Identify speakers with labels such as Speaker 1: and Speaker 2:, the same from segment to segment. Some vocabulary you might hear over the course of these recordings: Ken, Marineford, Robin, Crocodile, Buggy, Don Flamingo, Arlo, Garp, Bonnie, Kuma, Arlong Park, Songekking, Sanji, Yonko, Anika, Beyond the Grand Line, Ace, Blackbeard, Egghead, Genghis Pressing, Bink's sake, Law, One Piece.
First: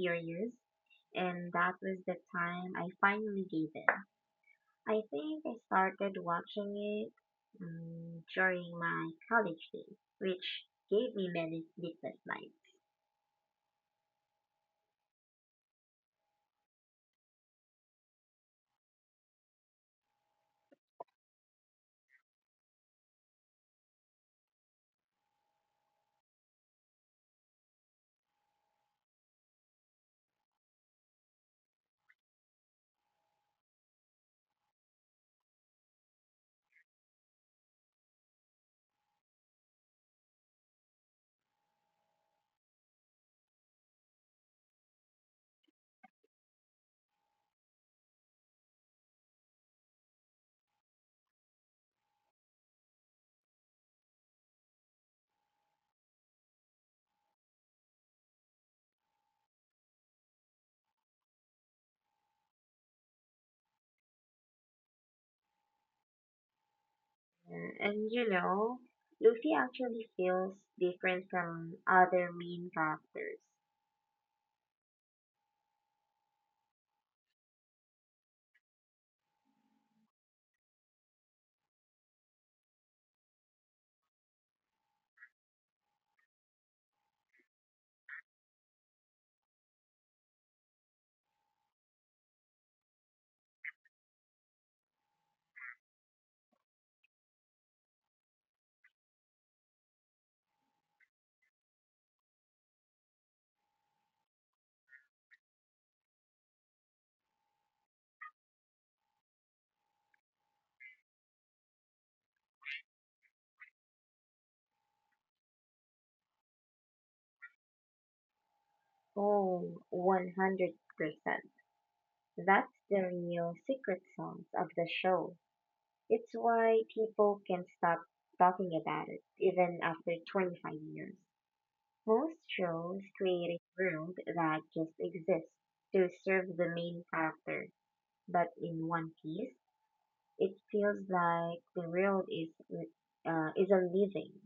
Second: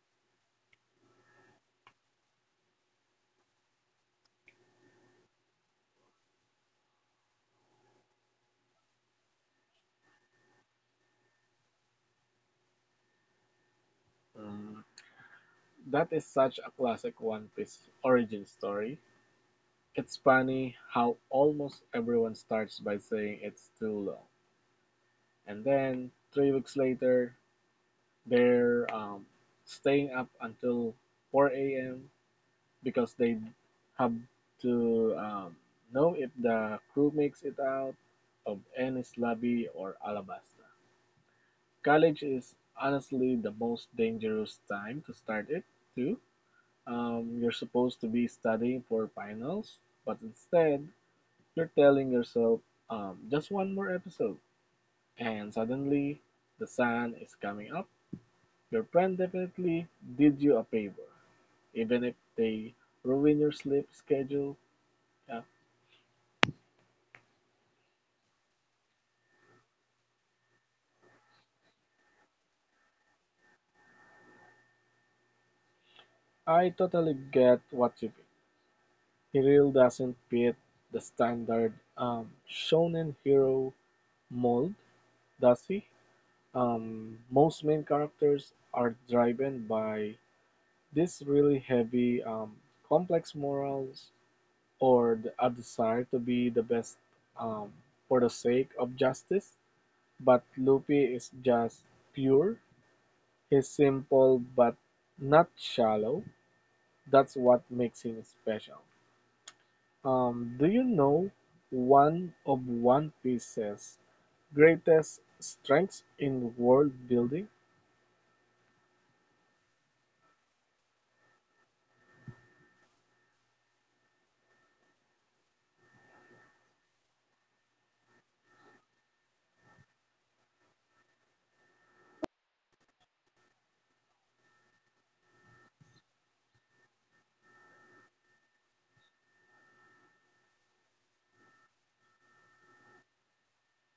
Speaker 1: curious, and that was the time I finally gave in. I think I started watching it during my college days, which gave me many sleepless nights.
Speaker 2: Mm, that is such a classic One Piece origin story. It's funny how almost everyone starts by saying it's too long. And then 3 weeks later, they're staying up until 4 a.m. because they have to know if the crew makes it out of any lobby or Alabasta. College is honestly the most dangerous time to start it, too. You're supposed to be studying for finals, but instead, you're telling yourself just one more episode, and suddenly the sun is coming up. Your friend definitely did you a favor, even if they ruin your sleep schedule. Yeah,
Speaker 1: And you know, Luffy actually feels different from other main characters.
Speaker 2: I totally get what you mean. He really doesn't fit the standard shonen hero mold, does he? Most main characters are driven by this really complex morals or a desire to be the best um, for the sake of justice. But Luffy is just pure. He's simple but not shallow. That's what makes him special. Do you know one of One Piece's greatest strengths in world building?
Speaker 1: Oh, 100%. That's the real secret sauce of the show. It's why people can't stop talking about it, even after 25 years. Most shows create a world that just exists to serve the main character, but in One Piece, it feels like the world is is a living,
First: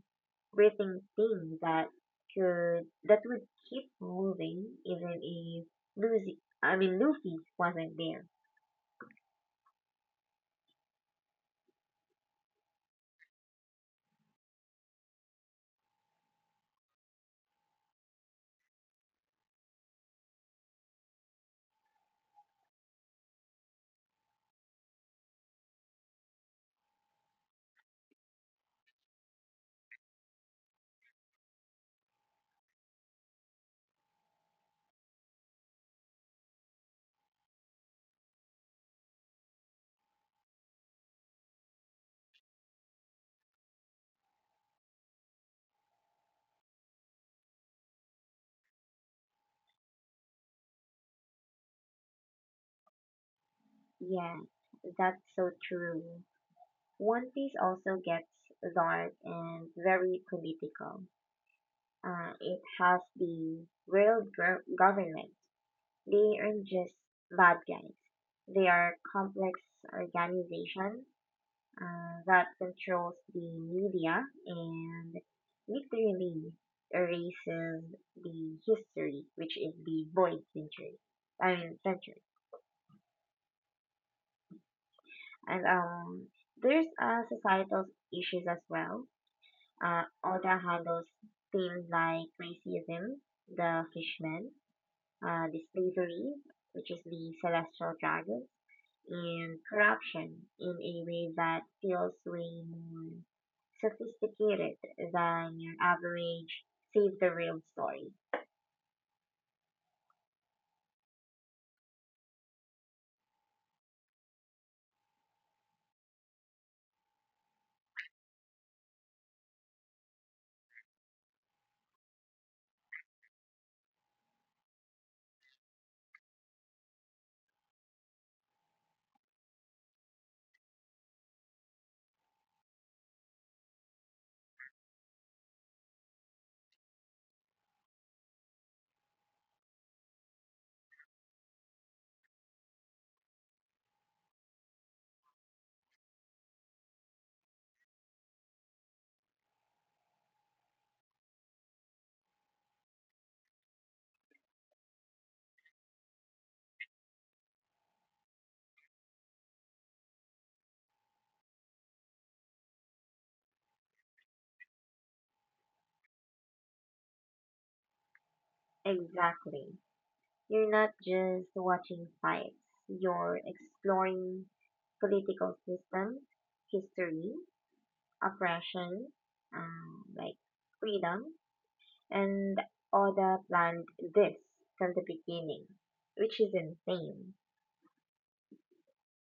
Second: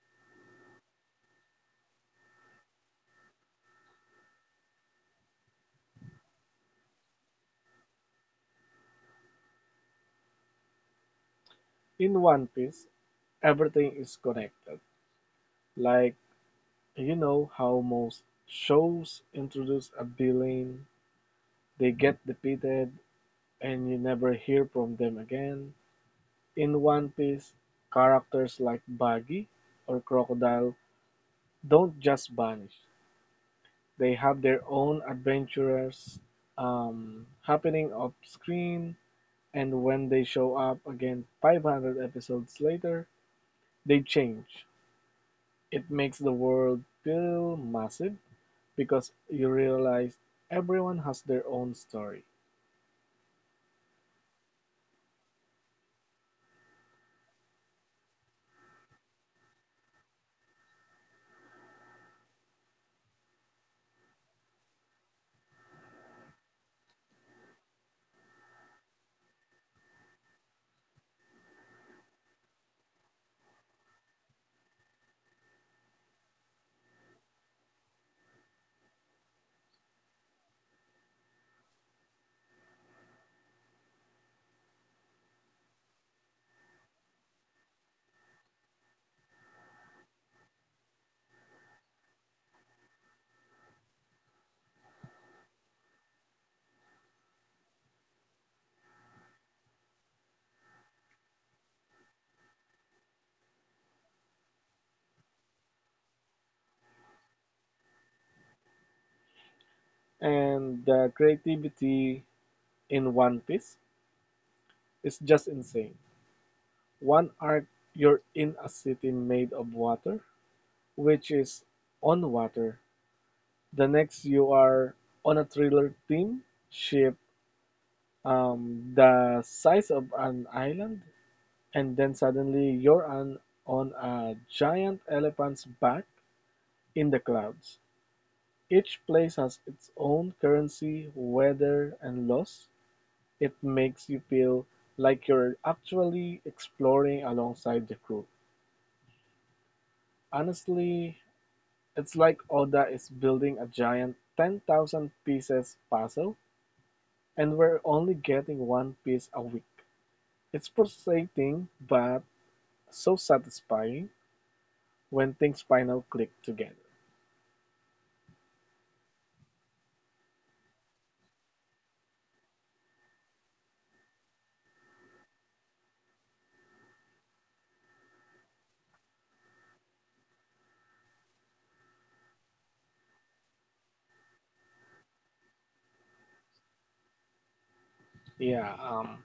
Speaker 1: breathing thing that could that would keep moving even if Lucy, I mean Luffy wasn't there.
Speaker 2: In One Piece, everything is connected. Like, you know how most shows introduce a villain, they get defeated, and you never hear from them again. In One Piece, characters like Buggy or Crocodile don't just vanish. They have their own adventures happening off screen, and when they show up again 500 episodes later, they change. It makes the world feel massive because you realize everyone has their own story.
Speaker 1: Yeah, that's so true. One Piece also gets dark and very political. It has the government. They aren't just bad guys. They are complex organizations that controls the media and literally erases the history, which is the void century. I mean century. And there's societal issues as well. Oda handles things like racism, the fishman, the slavery, which is the celestial dragon, and corruption in a way that feels way more sophisticated than your average save the real story.
Speaker 2: And the creativity in One Piece is just insane. One arc you're in a city made of water, which is on water. The next you are on a thriller theme ship the size of an island, and then suddenly you're on a giant elephant's back in the clouds. Each place has its own currency, weather, and laws. It makes you feel like you're actually exploring alongside the crew. Honestly, it's like Oda is building a giant 10,000 pieces puzzle, and we're only getting one piece a week. It's frustrating, but so satisfying when things finally click together.
Speaker 1: Exactly. You're not just watching fights, you're exploring political systems, history, oppression, like freedom, and all the planned this from the beginning, which is insane.
Speaker 2: Yeah,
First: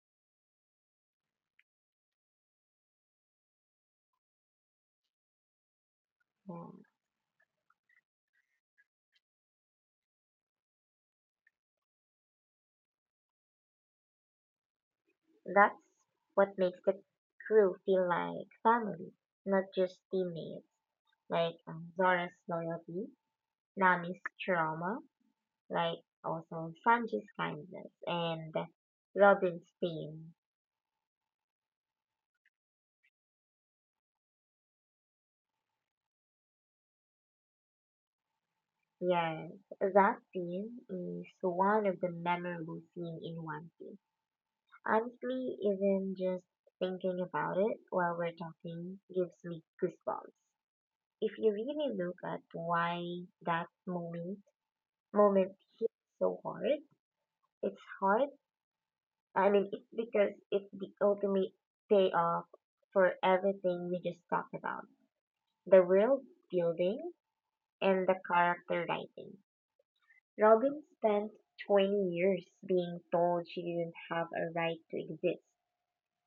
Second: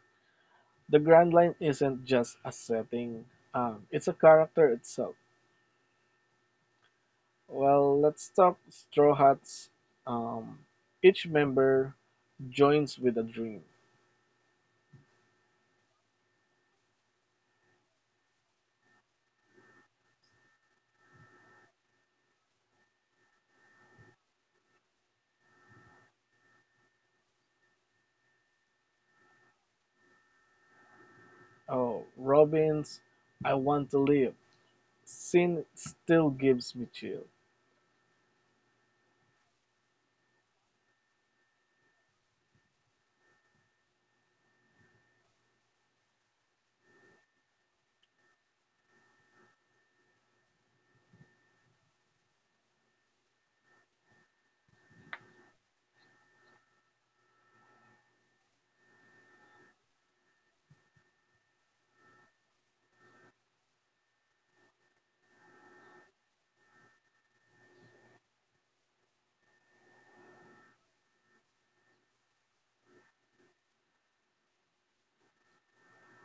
Speaker 2: the Grand Line isn't just a setting, it's a character itself.
Speaker 1: Yeah.
Speaker 2: Well, let's talk Straw Hats. Um, each member joins with a dream.
Speaker 1: That's what makes the crew feel like family, not just teammates. Like Zora's loyalty, Nami's trauma, like also Sanji's kindness, and Robin's pain.
Speaker 2: Oh, Robin's, I want to live. Sin still gives me chill.
Speaker 1: Yes, that scene is one of the memorable scenes in One Piece. Honestly, even just thinking about it while we're talking gives me goosebumps. If you really look at why that moment hit so hard, it's hard. I mean, it's because it's the ultimate payoff for everything we just talked about: the world building and the character writing. Robin spent 20 years being told she didn't have a right to exist.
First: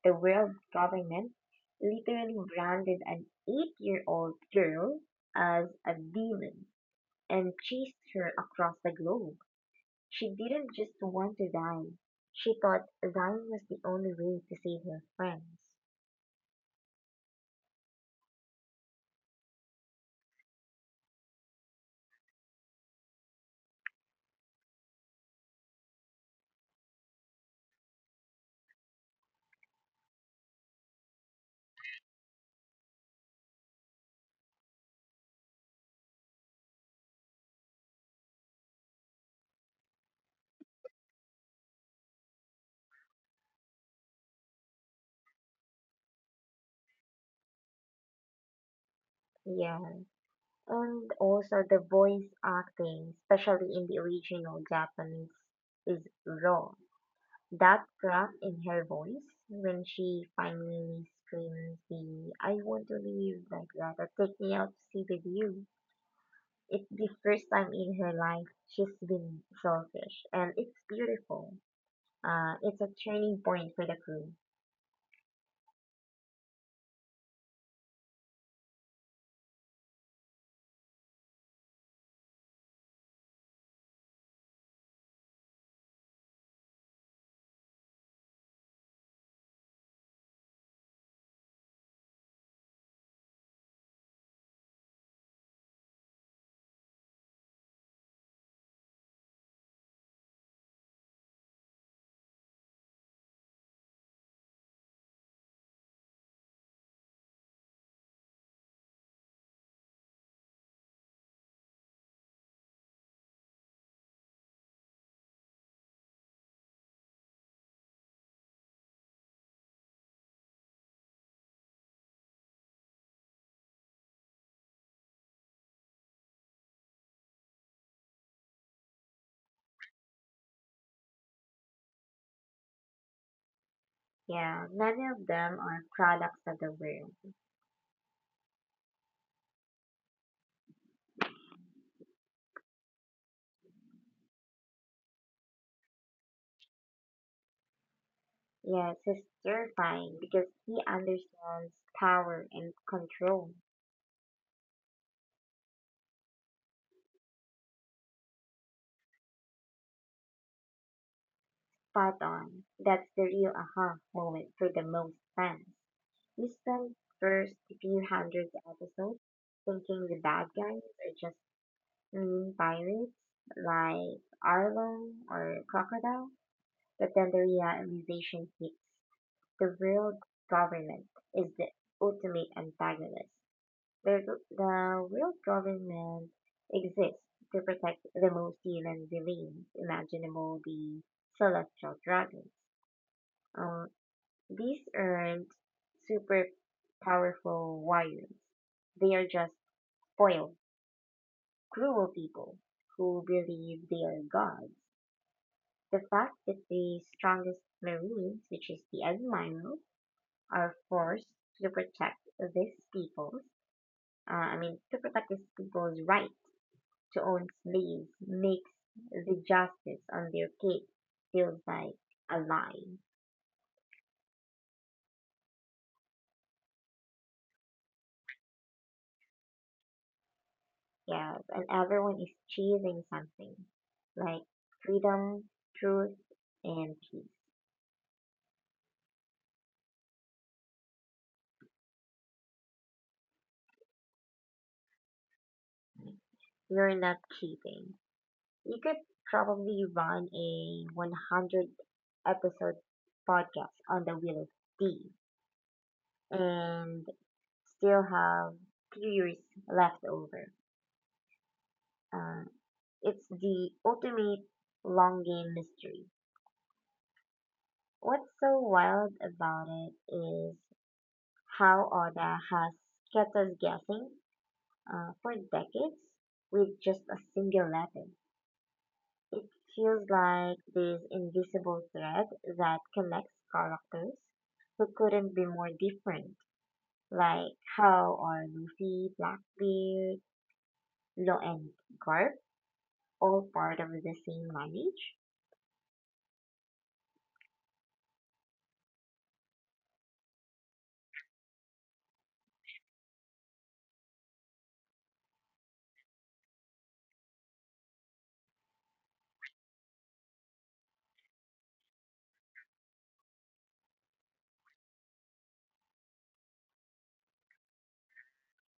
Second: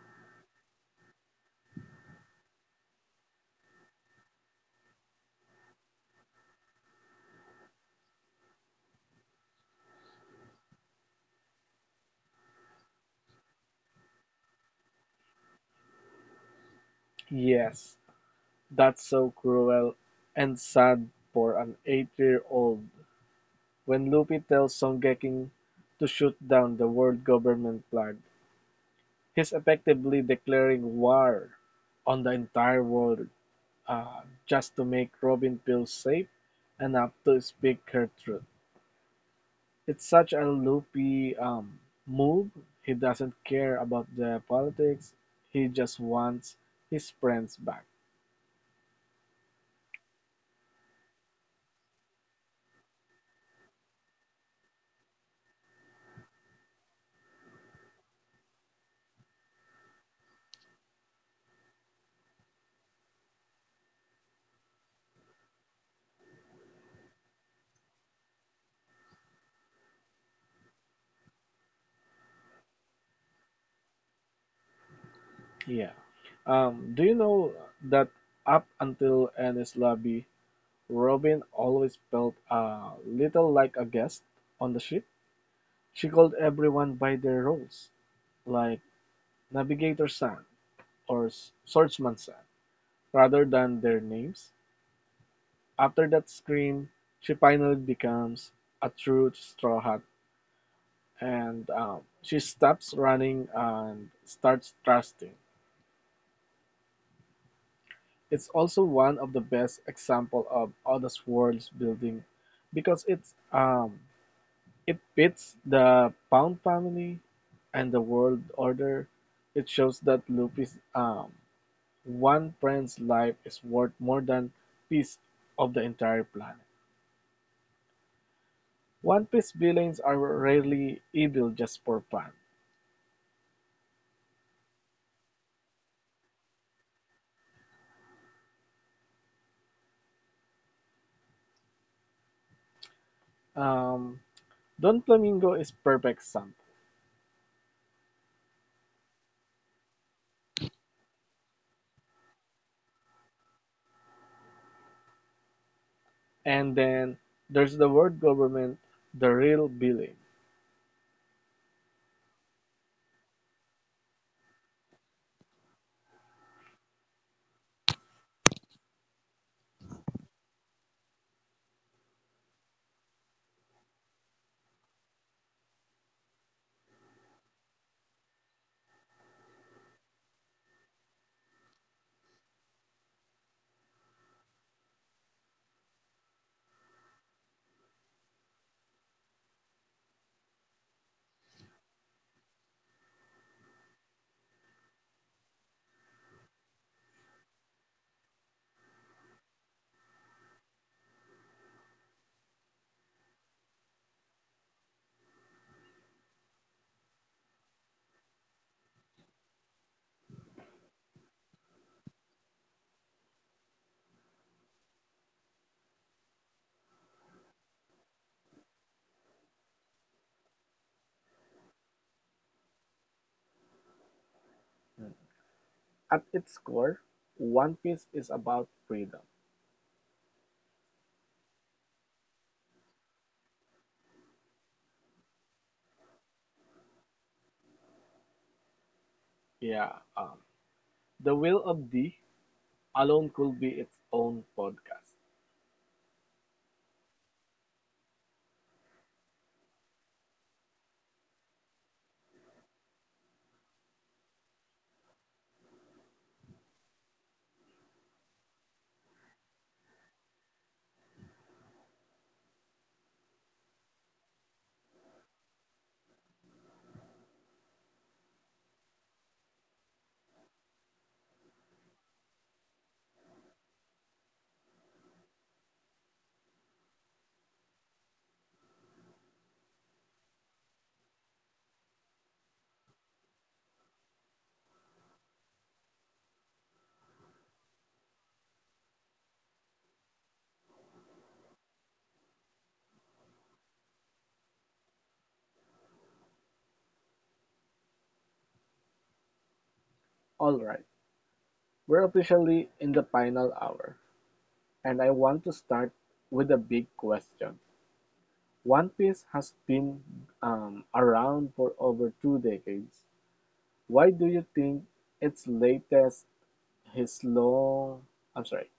Speaker 1: The world government literally branded an eight-year-old girl as a demon and chased her across the globe. She didn't just want to die. She thought dying was the only way to save her friends.
Speaker 2: Yes, that's so cruel and sad for an 8-year-old. When Luffy tells Songekking to shoot down the world government flag, he's effectively declaring war on the entire world, just to make Robin feel safe enough to speak her truth. It's such a loopy move. He doesn't care about the politics. He just wants his friends back.
Speaker 1: Yeah. And also the voice acting, especially in the original Japanese, is raw. That crack in her voice when she finally screams the I want to leave like that or take me out to see the view. It's the first time in her life she's been selfish and it's beautiful. It's a turning point for the crew.
Speaker 2: Yeah. Do you know that up until Annie's lobby, Robin always felt a little like a guest on the ship? She called everyone by their roles, like Navigator San or Swordsman San, rather than their names. After that scream, she finally becomes a true straw hat, and she stops running and starts trusting. It's also one of the best example of honest world building because it pits the Pound family and the world order. It shows that Luffy's one friend's life is worth more than piece of the entire planet. One Piece villains are rarely evil just for fun.
Speaker 1: Yeah, many of them are products of the world.
Speaker 2: Um, Don Flamingo is perfect example.
Speaker 1: Yes, he's terrifying because he understands power and control.
Speaker 2: And then there's the world government, the real villain.
Speaker 1: Spot on. That's the real aha moment for the most fans. We spent first few hundred episodes thinking the bad guys are just mean pirates like Arlo or Crocodile, but then the realization hits. The real government is the ultimate antagonist. The, the real government exists to protect the most human beings imaginable, the celestial dragons. Um, these aren't super powerful warriors. They are just spoiled, cruel people who believe they are gods. The fact that the strongest marines, which is the Admiral, are forced to protect these people's, these people's right to own slaves makes the justice on their case feels like a lie.
Speaker 2: At its core, One Piece is about freedom.
Speaker 1: Yeah, and everyone is chasing something like freedom, truth, and peace.
Speaker 2: Yeah, the will of D alone could be its own podcast.
Speaker 1: You're not cheating. You could probably run a 100 episode podcast on the Wheel of Steve and still have 2 years left over. Uh, it's the ultimate long game mystery. What's so wild about it is how Oda has kept us guessing for decades with just a single letter. It feels like this invisible thread that connects characters who couldn't be more different, like how are Luffy, Blackbeard, Law, and Garp all part of the same lineage?
Speaker 2: All right, we're officially in the final hour, and I want to start with a big question. One Piece has been around for over 2 decades. Why do you think its latest, his long, I'm sorry,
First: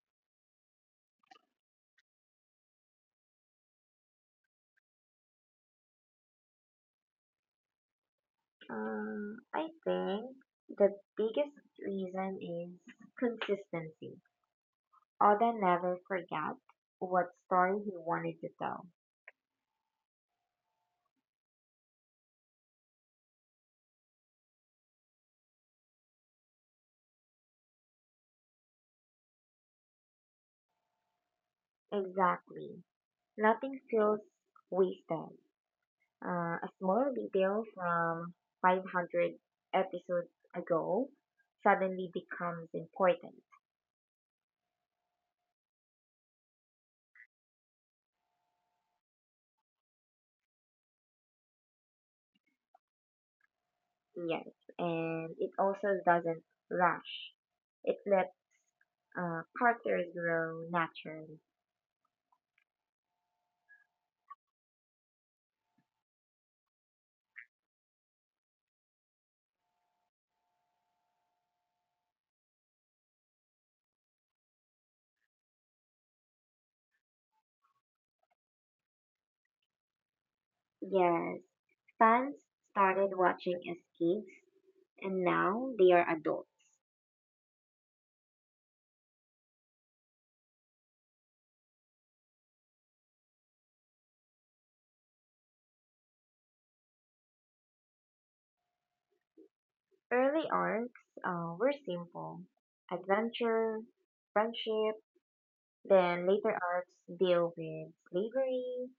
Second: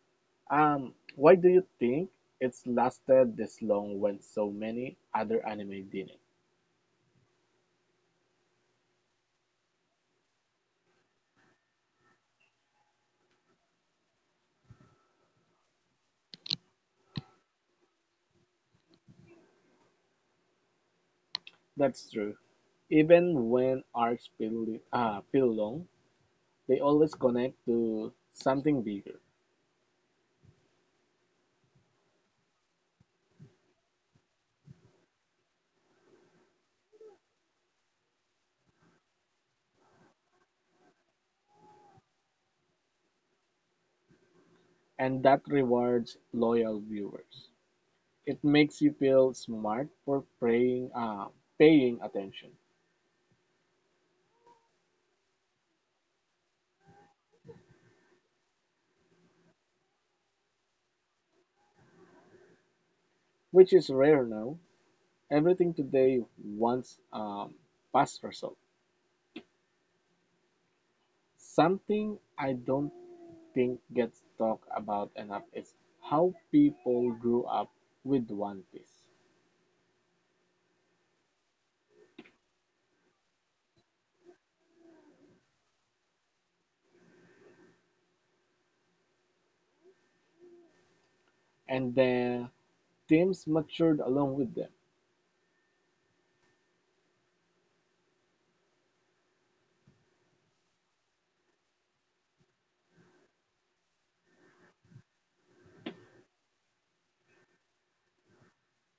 Speaker 2: why do you think it's lasted this long when so many other anime didn't?
Speaker 1: I think the biggest reason is consistency. Oda never forgot what story he wanted to tell.
Speaker 2: That's true. Even when arcs feel long, they always connect to something bigger,
Speaker 1: Exactly. Nothing feels wasted. A small detail from 500 episodes ago suddenly becomes important.
Speaker 2: and that rewards loyal viewers. It makes you feel smart for paying attention,
Speaker 1: Yes, and it also doesn't rush. It lets characters grow naturally.
Speaker 2: which is rare now. Everything today wants fast result. Something I don't think gets talked about enough is how people grew up with One Piece.
Speaker 1: Yes, fans started watching as kids, and now they are adults.
Speaker 2: And the. Teams matured along with them.
Speaker 1: Early arcs were simple adventure, friendship, then later arcs deal with slavery,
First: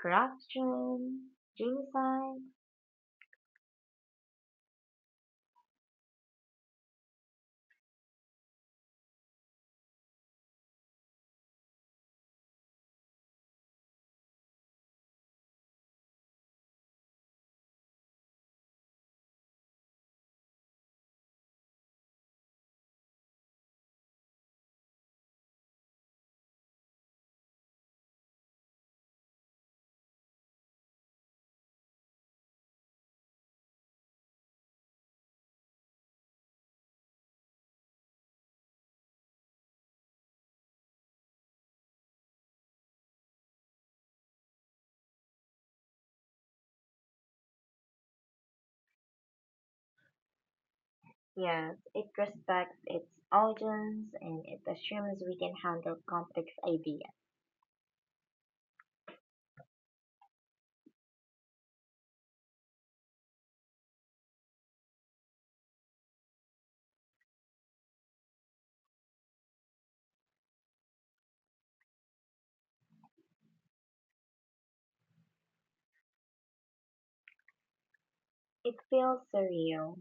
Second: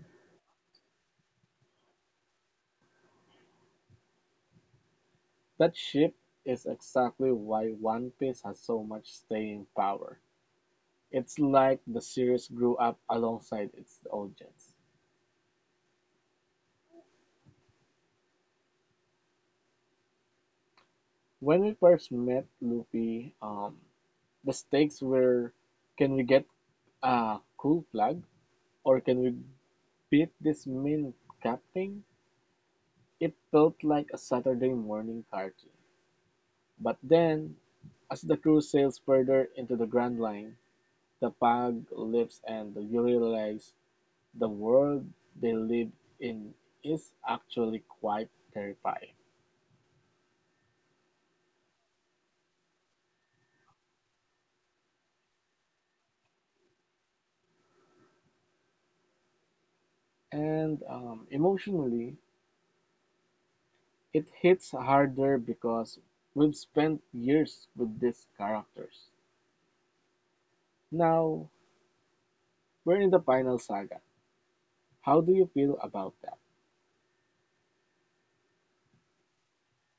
Speaker 1: corruption, genocide.
Speaker 2: That shift is exactly why One Piece has so much staying power. It's like the series grew up alongside its audience. When we first met Luffy, the stakes were can we get a cool plug or can we beat this mean captain? It felt like a Saturday morning cartoon. But then, as the crew sails further into the Grand Line, the pug lives and realizes the world they live in is actually quite terrifying.
Speaker 1: Yes, it respects its audience and it assumes we can handle complex ideas.
Speaker 2: And emotionally, it hits harder because we've spent years with these characters. Now, we're in the final saga. How do you feel about that?
Speaker 1: It feels surreal,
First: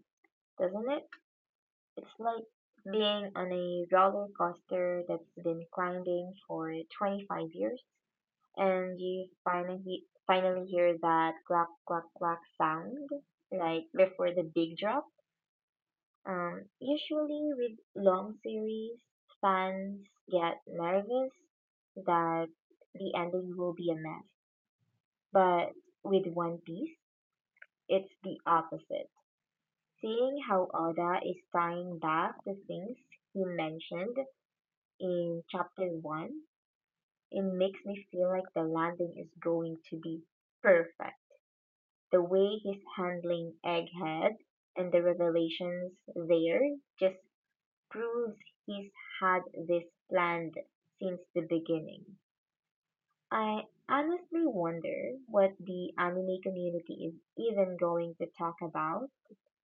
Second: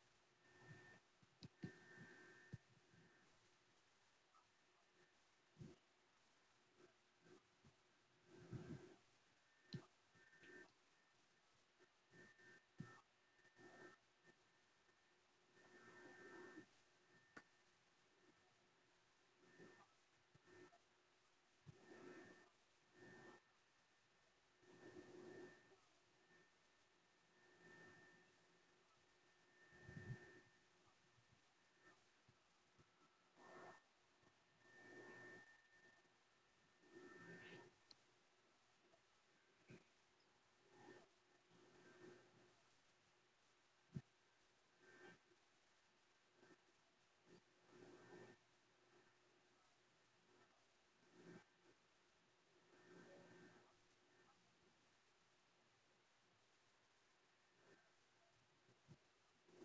Speaker 1: doesn't it? It's like being on a roller coaster that's been climbing for 25 years and you finally hear that clack clack clack sound like before the big drop. Usually with long series, fans get nervous that the ending will be a mess. But with One Piece, it's the opposite. Seeing how Oda is tying back the things he mentioned in chapter 1, it makes me feel like the landing is going to be perfect. The way he's handling Egghead and the revelations there just proves he's had this planned since the beginning. I honestly wonder what the anime community is even going to talk about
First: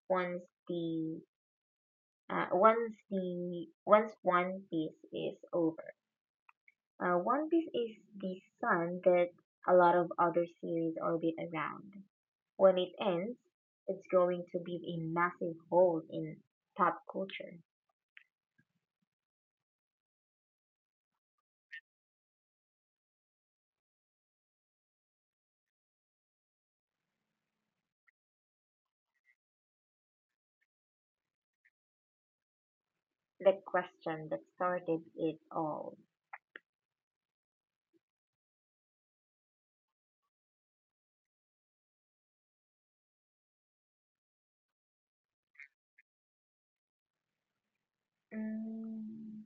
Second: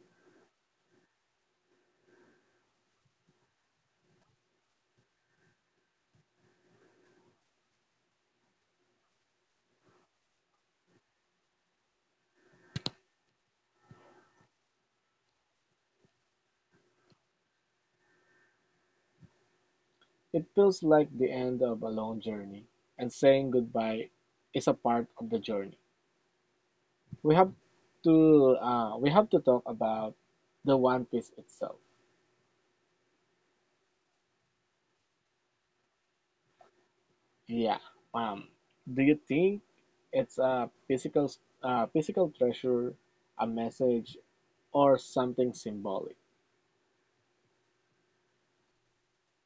Speaker 1: once the once One Piece is over. One Piece is the sun that a lot of other series orbit around. When it ends, it's going to leave a massive hole in pop culture.
Speaker 2: It feels like the end of a long journey, and saying goodbye is a part of the journey. We have we have to talk about the One Piece itself.
Speaker 1: The question that started it all.
Speaker 2: Yeah, um, do you think it's a physical treasure, a message, or something symbolic?
Speaker 1: Mm,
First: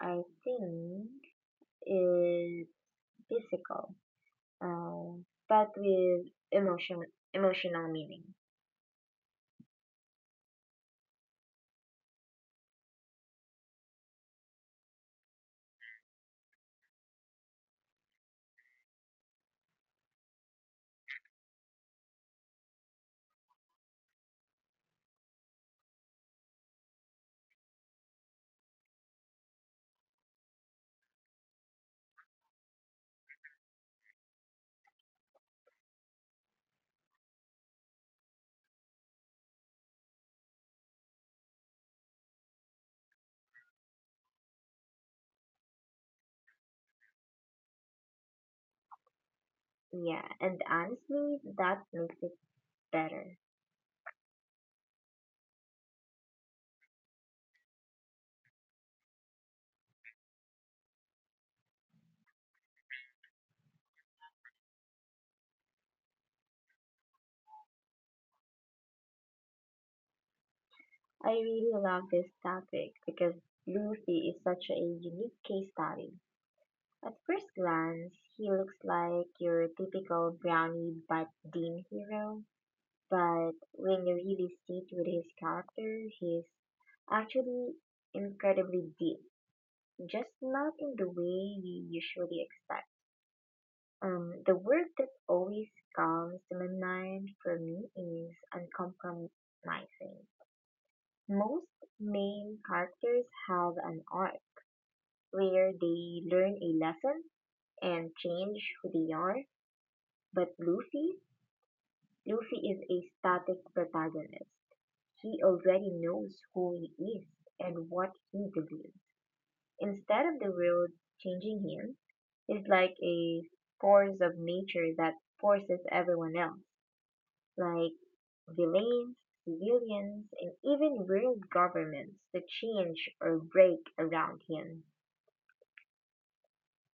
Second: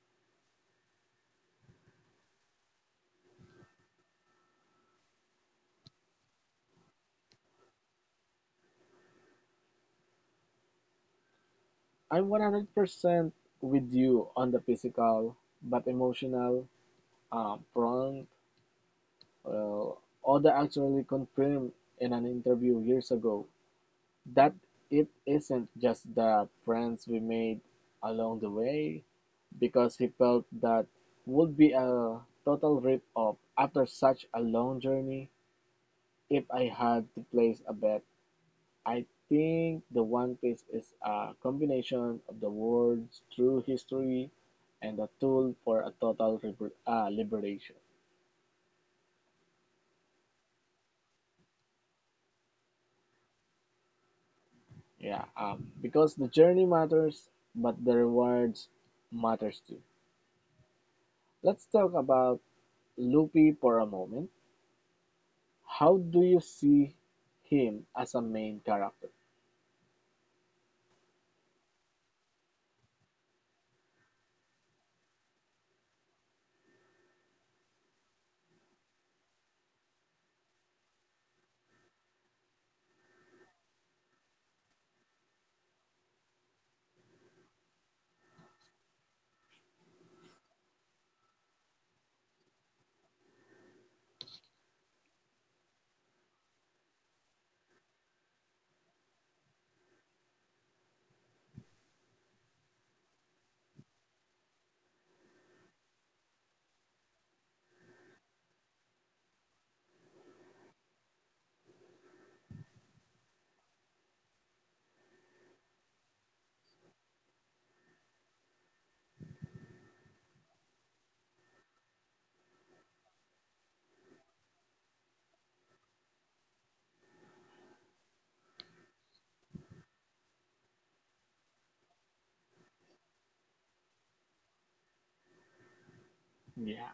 Speaker 1: I think is physical, uh, but with emotion, emotional meaning.
Speaker 2: I'm 100% with you on the physical, but emotional prompt. Well, Oda actually confirmed in an interview years ago that it isn't just the friends we made along the way, because he felt that would be a total rip off after such a long journey. If I had to place a bet, I think The One Piece is a combination of the world's true history and a tool for a total liberation.
Speaker 1: Yeah, and honestly, that makes it better.
Speaker 2: Yeah, because the journey matters, but the rewards matters too. Let's talk about Luffy for a moment. How do you see him as a main character?
Speaker 1: I really love this topic because Luffy is such a unique case study. At first glance, he looks like your typical brownie but dean hero, but when you really sit with his character, he's actually incredibly deep, just not in the way you usually expect. The word that always comes to my mind for me is uncompromising. Most main characters have an arc where they learn a lesson and change who they are, but Luffy is a static protagonist. He already knows who he is and what he believes. Instead of the world changing him, it's like a force of nature that forces everyone else. Like delays civilians and even world governments to change or break around him.
Speaker 2: Yeah.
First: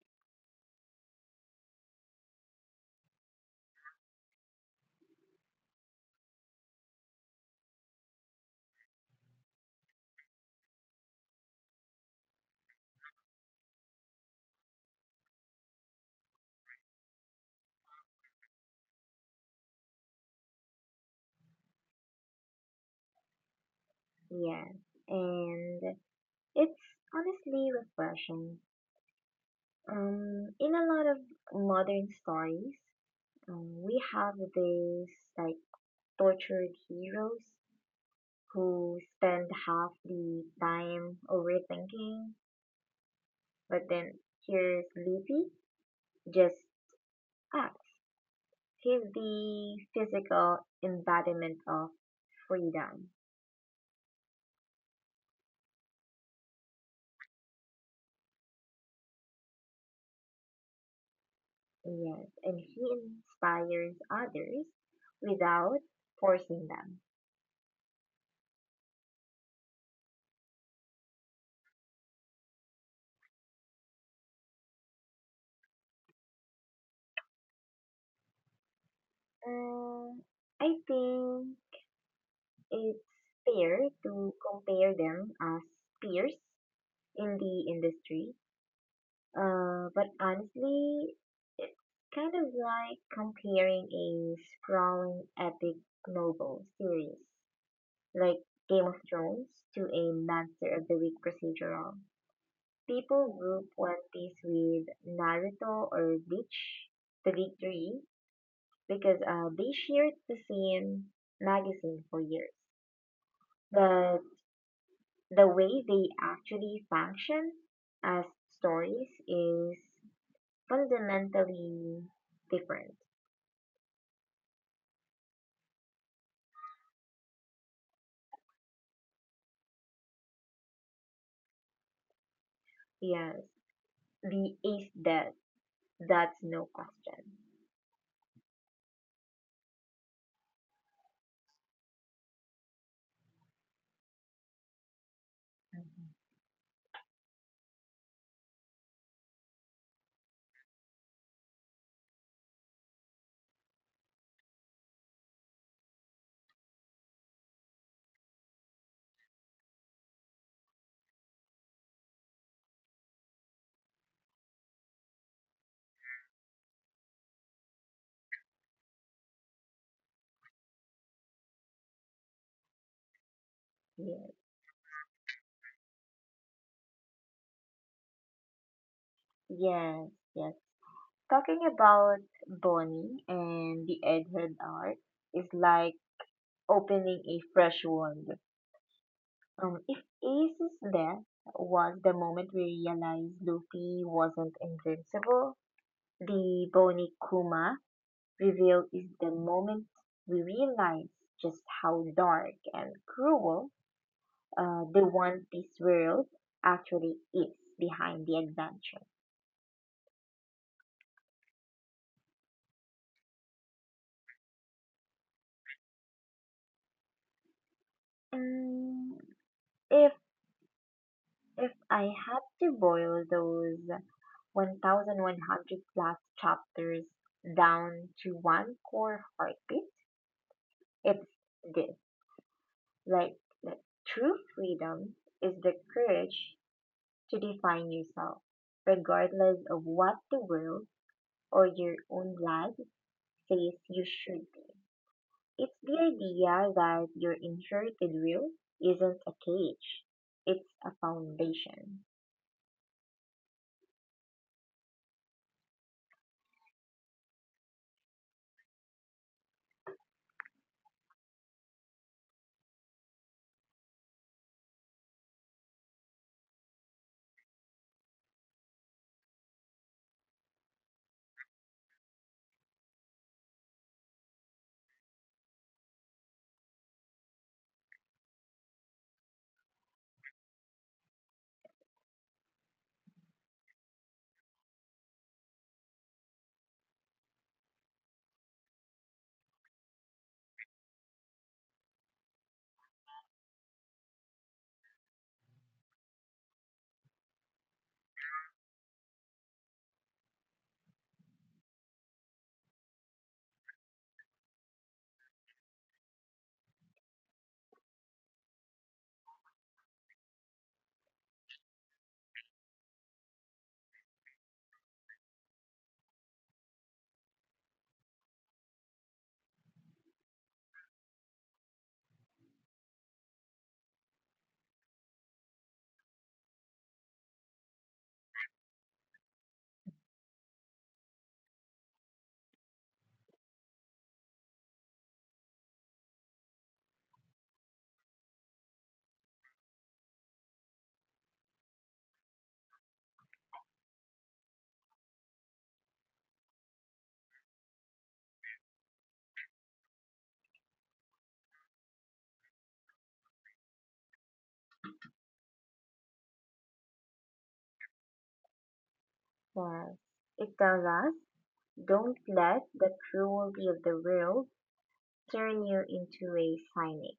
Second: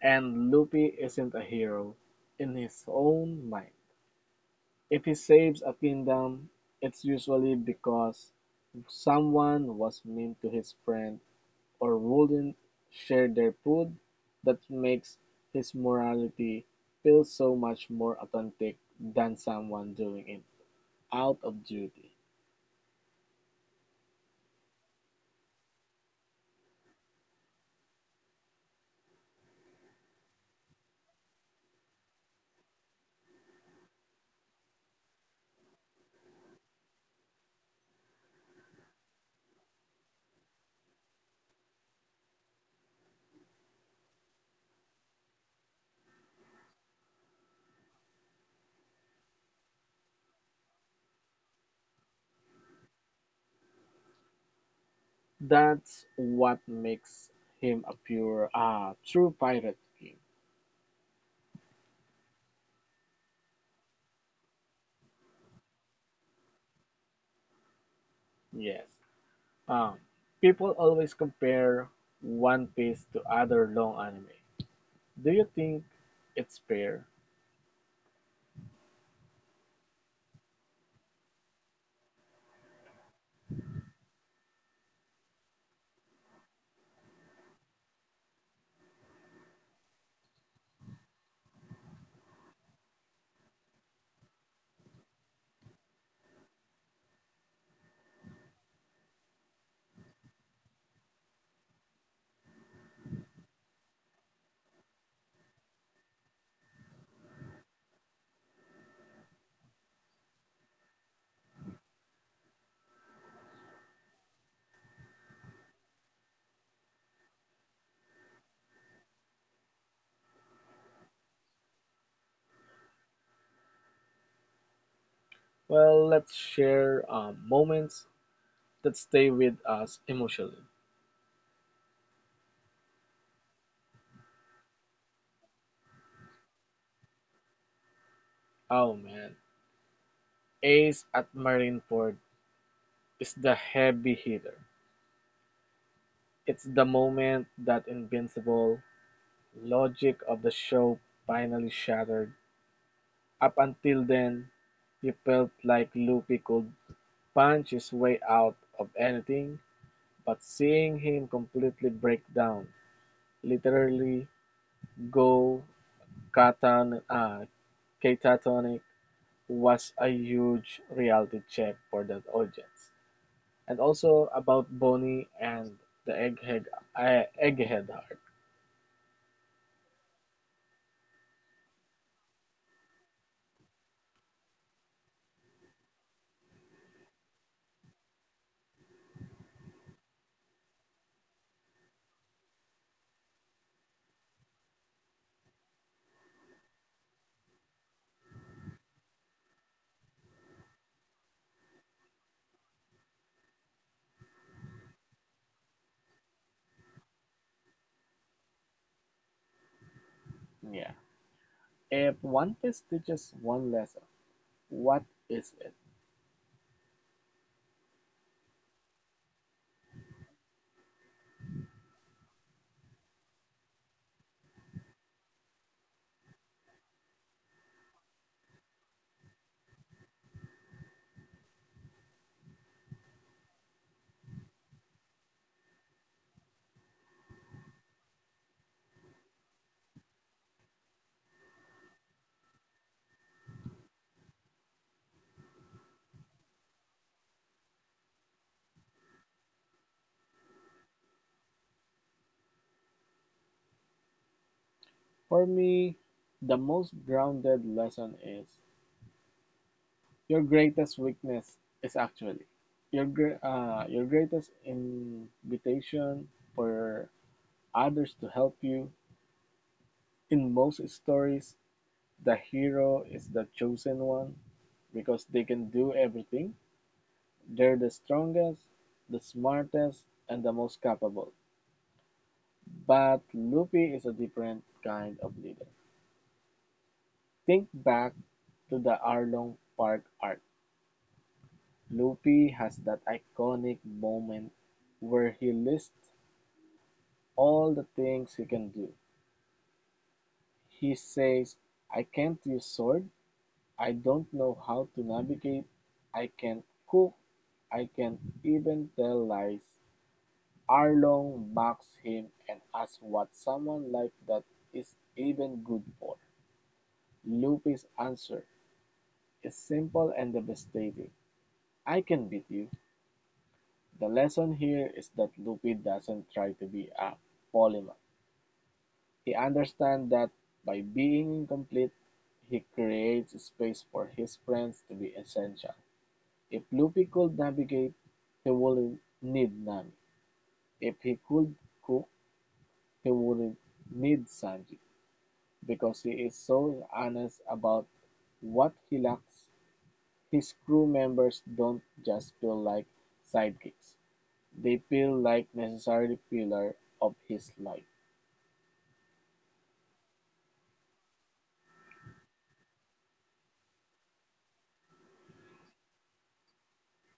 Speaker 2: And Luffy isn't a hero in his own mind. If he saves a kingdom, it's usually because someone was mean to his friend or wouldn't share their food. That makes his morality feel so much more authentic than someone doing it out of duty.
Speaker 1: Yes, and it's honestly refreshing. In a lot of modern stories, we have these like tortured heroes who spend half the time overthinking, but then here's Leafy just acts. He's the physical embodiment of freedom.
Speaker 2: That's what makes him a true pirate king.
Speaker 1: Yes, and he inspires others without forcing them.
Speaker 2: Yes. Um, People always compare One Piece to other long anime. Do you think it's fair?
Speaker 1: Um, I think it's fair to compare them as peers in the industry. But honestly, it's kind of like comparing a sprawling epic novel series like Game of Thrones to a Monster of the Week procedural. People group One Piece with Naruto or Bleach, the big three, because they shared the same magazine for years. But the way they actually function as stories is fundamentally different.
Speaker 2: Well, let's share moments that stay with us emotionally.
Speaker 1: Yes, the ace death, that's no question.
Speaker 2: Oh man, Ace at Marineford is the heavy hitter. It's the moment that invincible logic of the show finally shattered. Up until then, you felt like Luffy could punch his way out of anything, but seeing him completely break down, literally go katan, uh, catatonic, was a huge reality check for that audience. And also
Speaker 1: Yes,
Speaker 2: about Bonnie and the egghead heart.
Speaker 1: yes, yes. Talking about Bonnie and the Egghead art is like opening a fresh world. If Ace's death was the moment we realized Luffy wasn't invincible, the Bony Kuma reveal is the moment we realize just how dark and cruel the One Piece world actually is behind the adventure.
Speaker 2: Yeah. If one piece teaches one lesson, what is it?
Speaker 1: Mm, if If I had to boil those 1,100 plus chapters down to one core heartbeat, it's this. Like, like, true freedom is the courage to define yourself, regardless of what the world or your own life says you should be. It's the idea that your inherited will isn't a cage, it's a foundation.
Speaker 2: For me, the most grounded lesson is your greatest weakness is actually your your greatest invitation for others to help you. In most stories, the hero is the chosen one because they can do everything. They're the strongest, the smartest, and the most capable. But Luffy is a different kind of leader. Think back to the Arlong Park arc. Luffy has that iconic moment where he lists all the things he can do. He says, I can't use sword, I don't know how to navigate. I can cook. I can even tell lies. Arlong mocks him and asks what someone like that is even good for. Lupe's answer is simple and devastating. I can beat you. The lesson here is that Lupe doesn't try to be a polymath. He understands that by being incomplete, he creates space for his friends to be essential. If Luffy could navigate, he wouldn't need Nami. If he could cook, he wouldn't need Sanji. Because he is so honest about what he lacks, his crew members don't just feel like sidekicks. They feel like necessary pillar of his life.
Speaker 1: Yes, it tells us don't let the cruelty of the world turn you into a cynic.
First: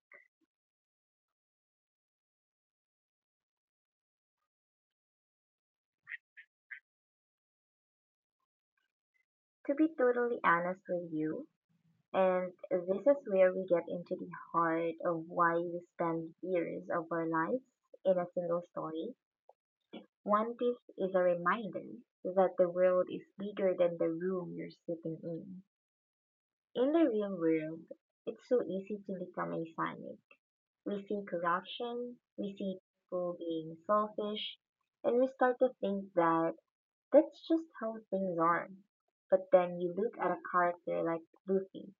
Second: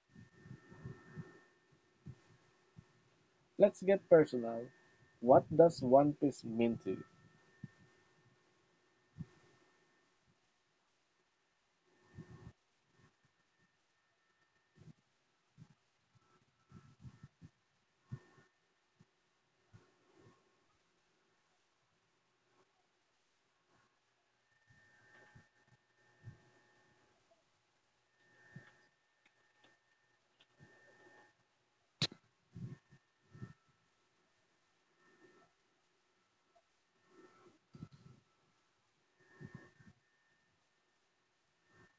Speaker 2: Let's get personal. What does One Piece mean to you?
Speaker 1: To be totally honest with you, and this is where we get into the heart of why we spend years of our lives in a single story, One Piece is a reminder that the world is bigger than the room you're sitting in. In the real world, it's so easy to become a cynic. We see corruption, we see people being selfish, and we start to think that that's just how things are. But then you look at a character like Luffy,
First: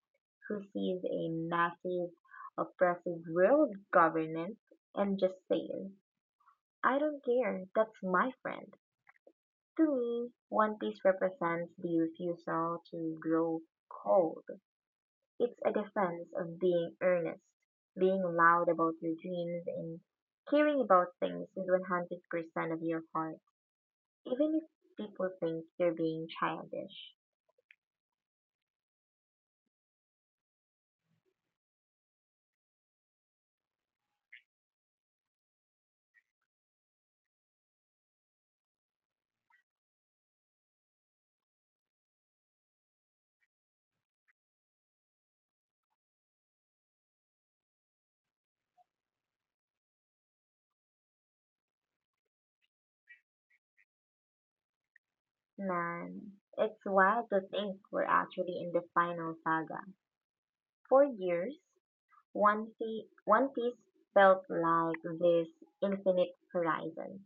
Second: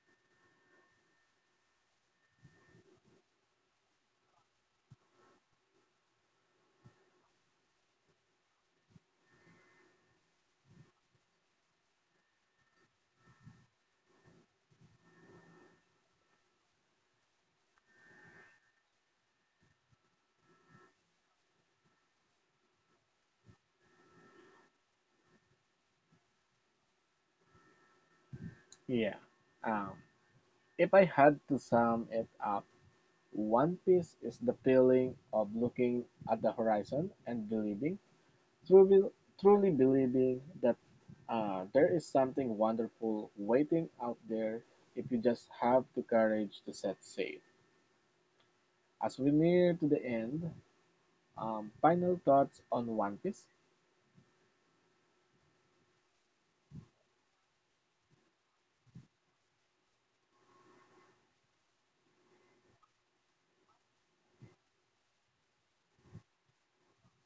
Speaker 1: who sees a massive, oppressive world government and just says, I don't care, that's my friend. To me, One Piece represents the refusal to grow cold. It's a defense of being earnest, being loud about your dreams, and caring about things with 100% of your heart, even if people think you're being childish.
Speaker 2: Yeah. Um, if I had to sum it up, One Piece is the feeling of looking at the horizon and believing, truly, truly believing that there is something wonderful waiting out there if you just have the courage to set sail. As we near to the end, final thoughts on One Piece.
Speaker 1: Man, it's wild to think we're actually in the final saga. For years, One Piece felt like this infinite horizon,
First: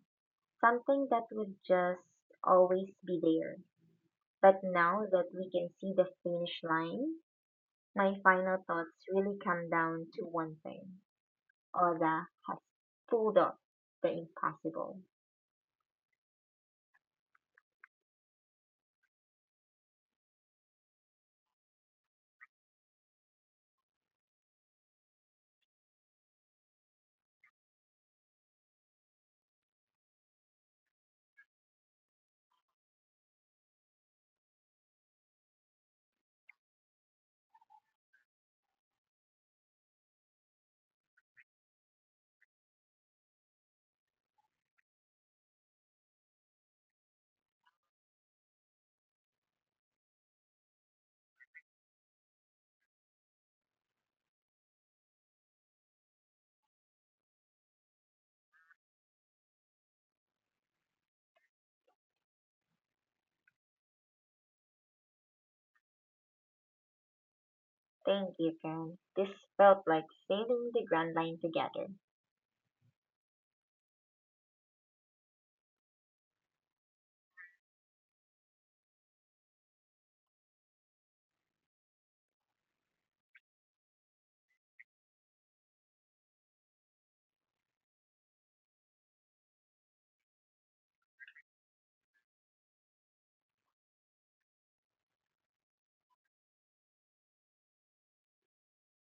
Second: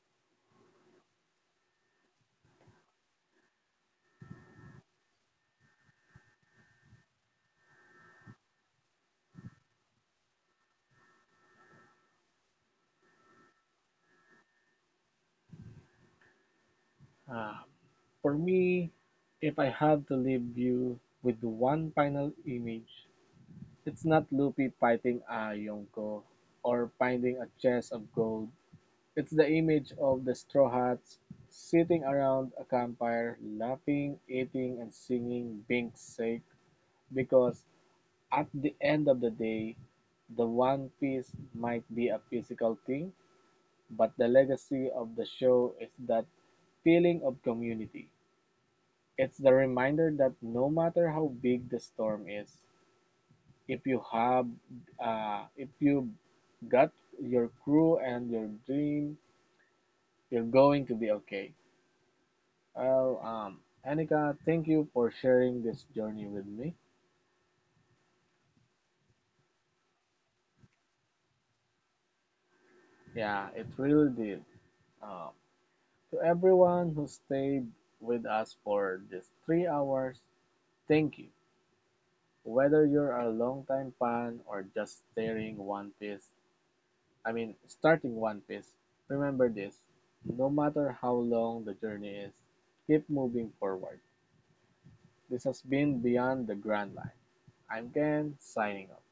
Speaker 1: something that would just always be there. But now that we can see the finish line, my final thoughts really come down to one thing. Oda has pulled off the impossible.
Speaker 2: Um, for me, if I have to leave you with one final image, it's not Luffy fighting a Yonko or finding a chest of gold. It's the image of the Straw Hats sitting around a campfire, laughing, eating, and singing Bink's sake, because at the end of the day, the One Piece might be a physical thing, but the legacy of the show is that feeling of community. It's the reminder that no matter how big the storm is, if you have, if you got your crew and your dream, you're going to be okay. Well, Anika, thank you for sharing this journey with me.
Speaker 1: Thank you, Ken. This felt like sailing the Grand Line together.
Speaker 2: Yeah, it really did. Um, to everyone who stayed with us for these 3 hours, thank you. Whether you're a longtime fan or just staring One Piece, I mean, starting One Piece, remember this. No matter how long the journey is, keep moving forward. This has been Beyond the Grand Line. I'm Ken, signing off.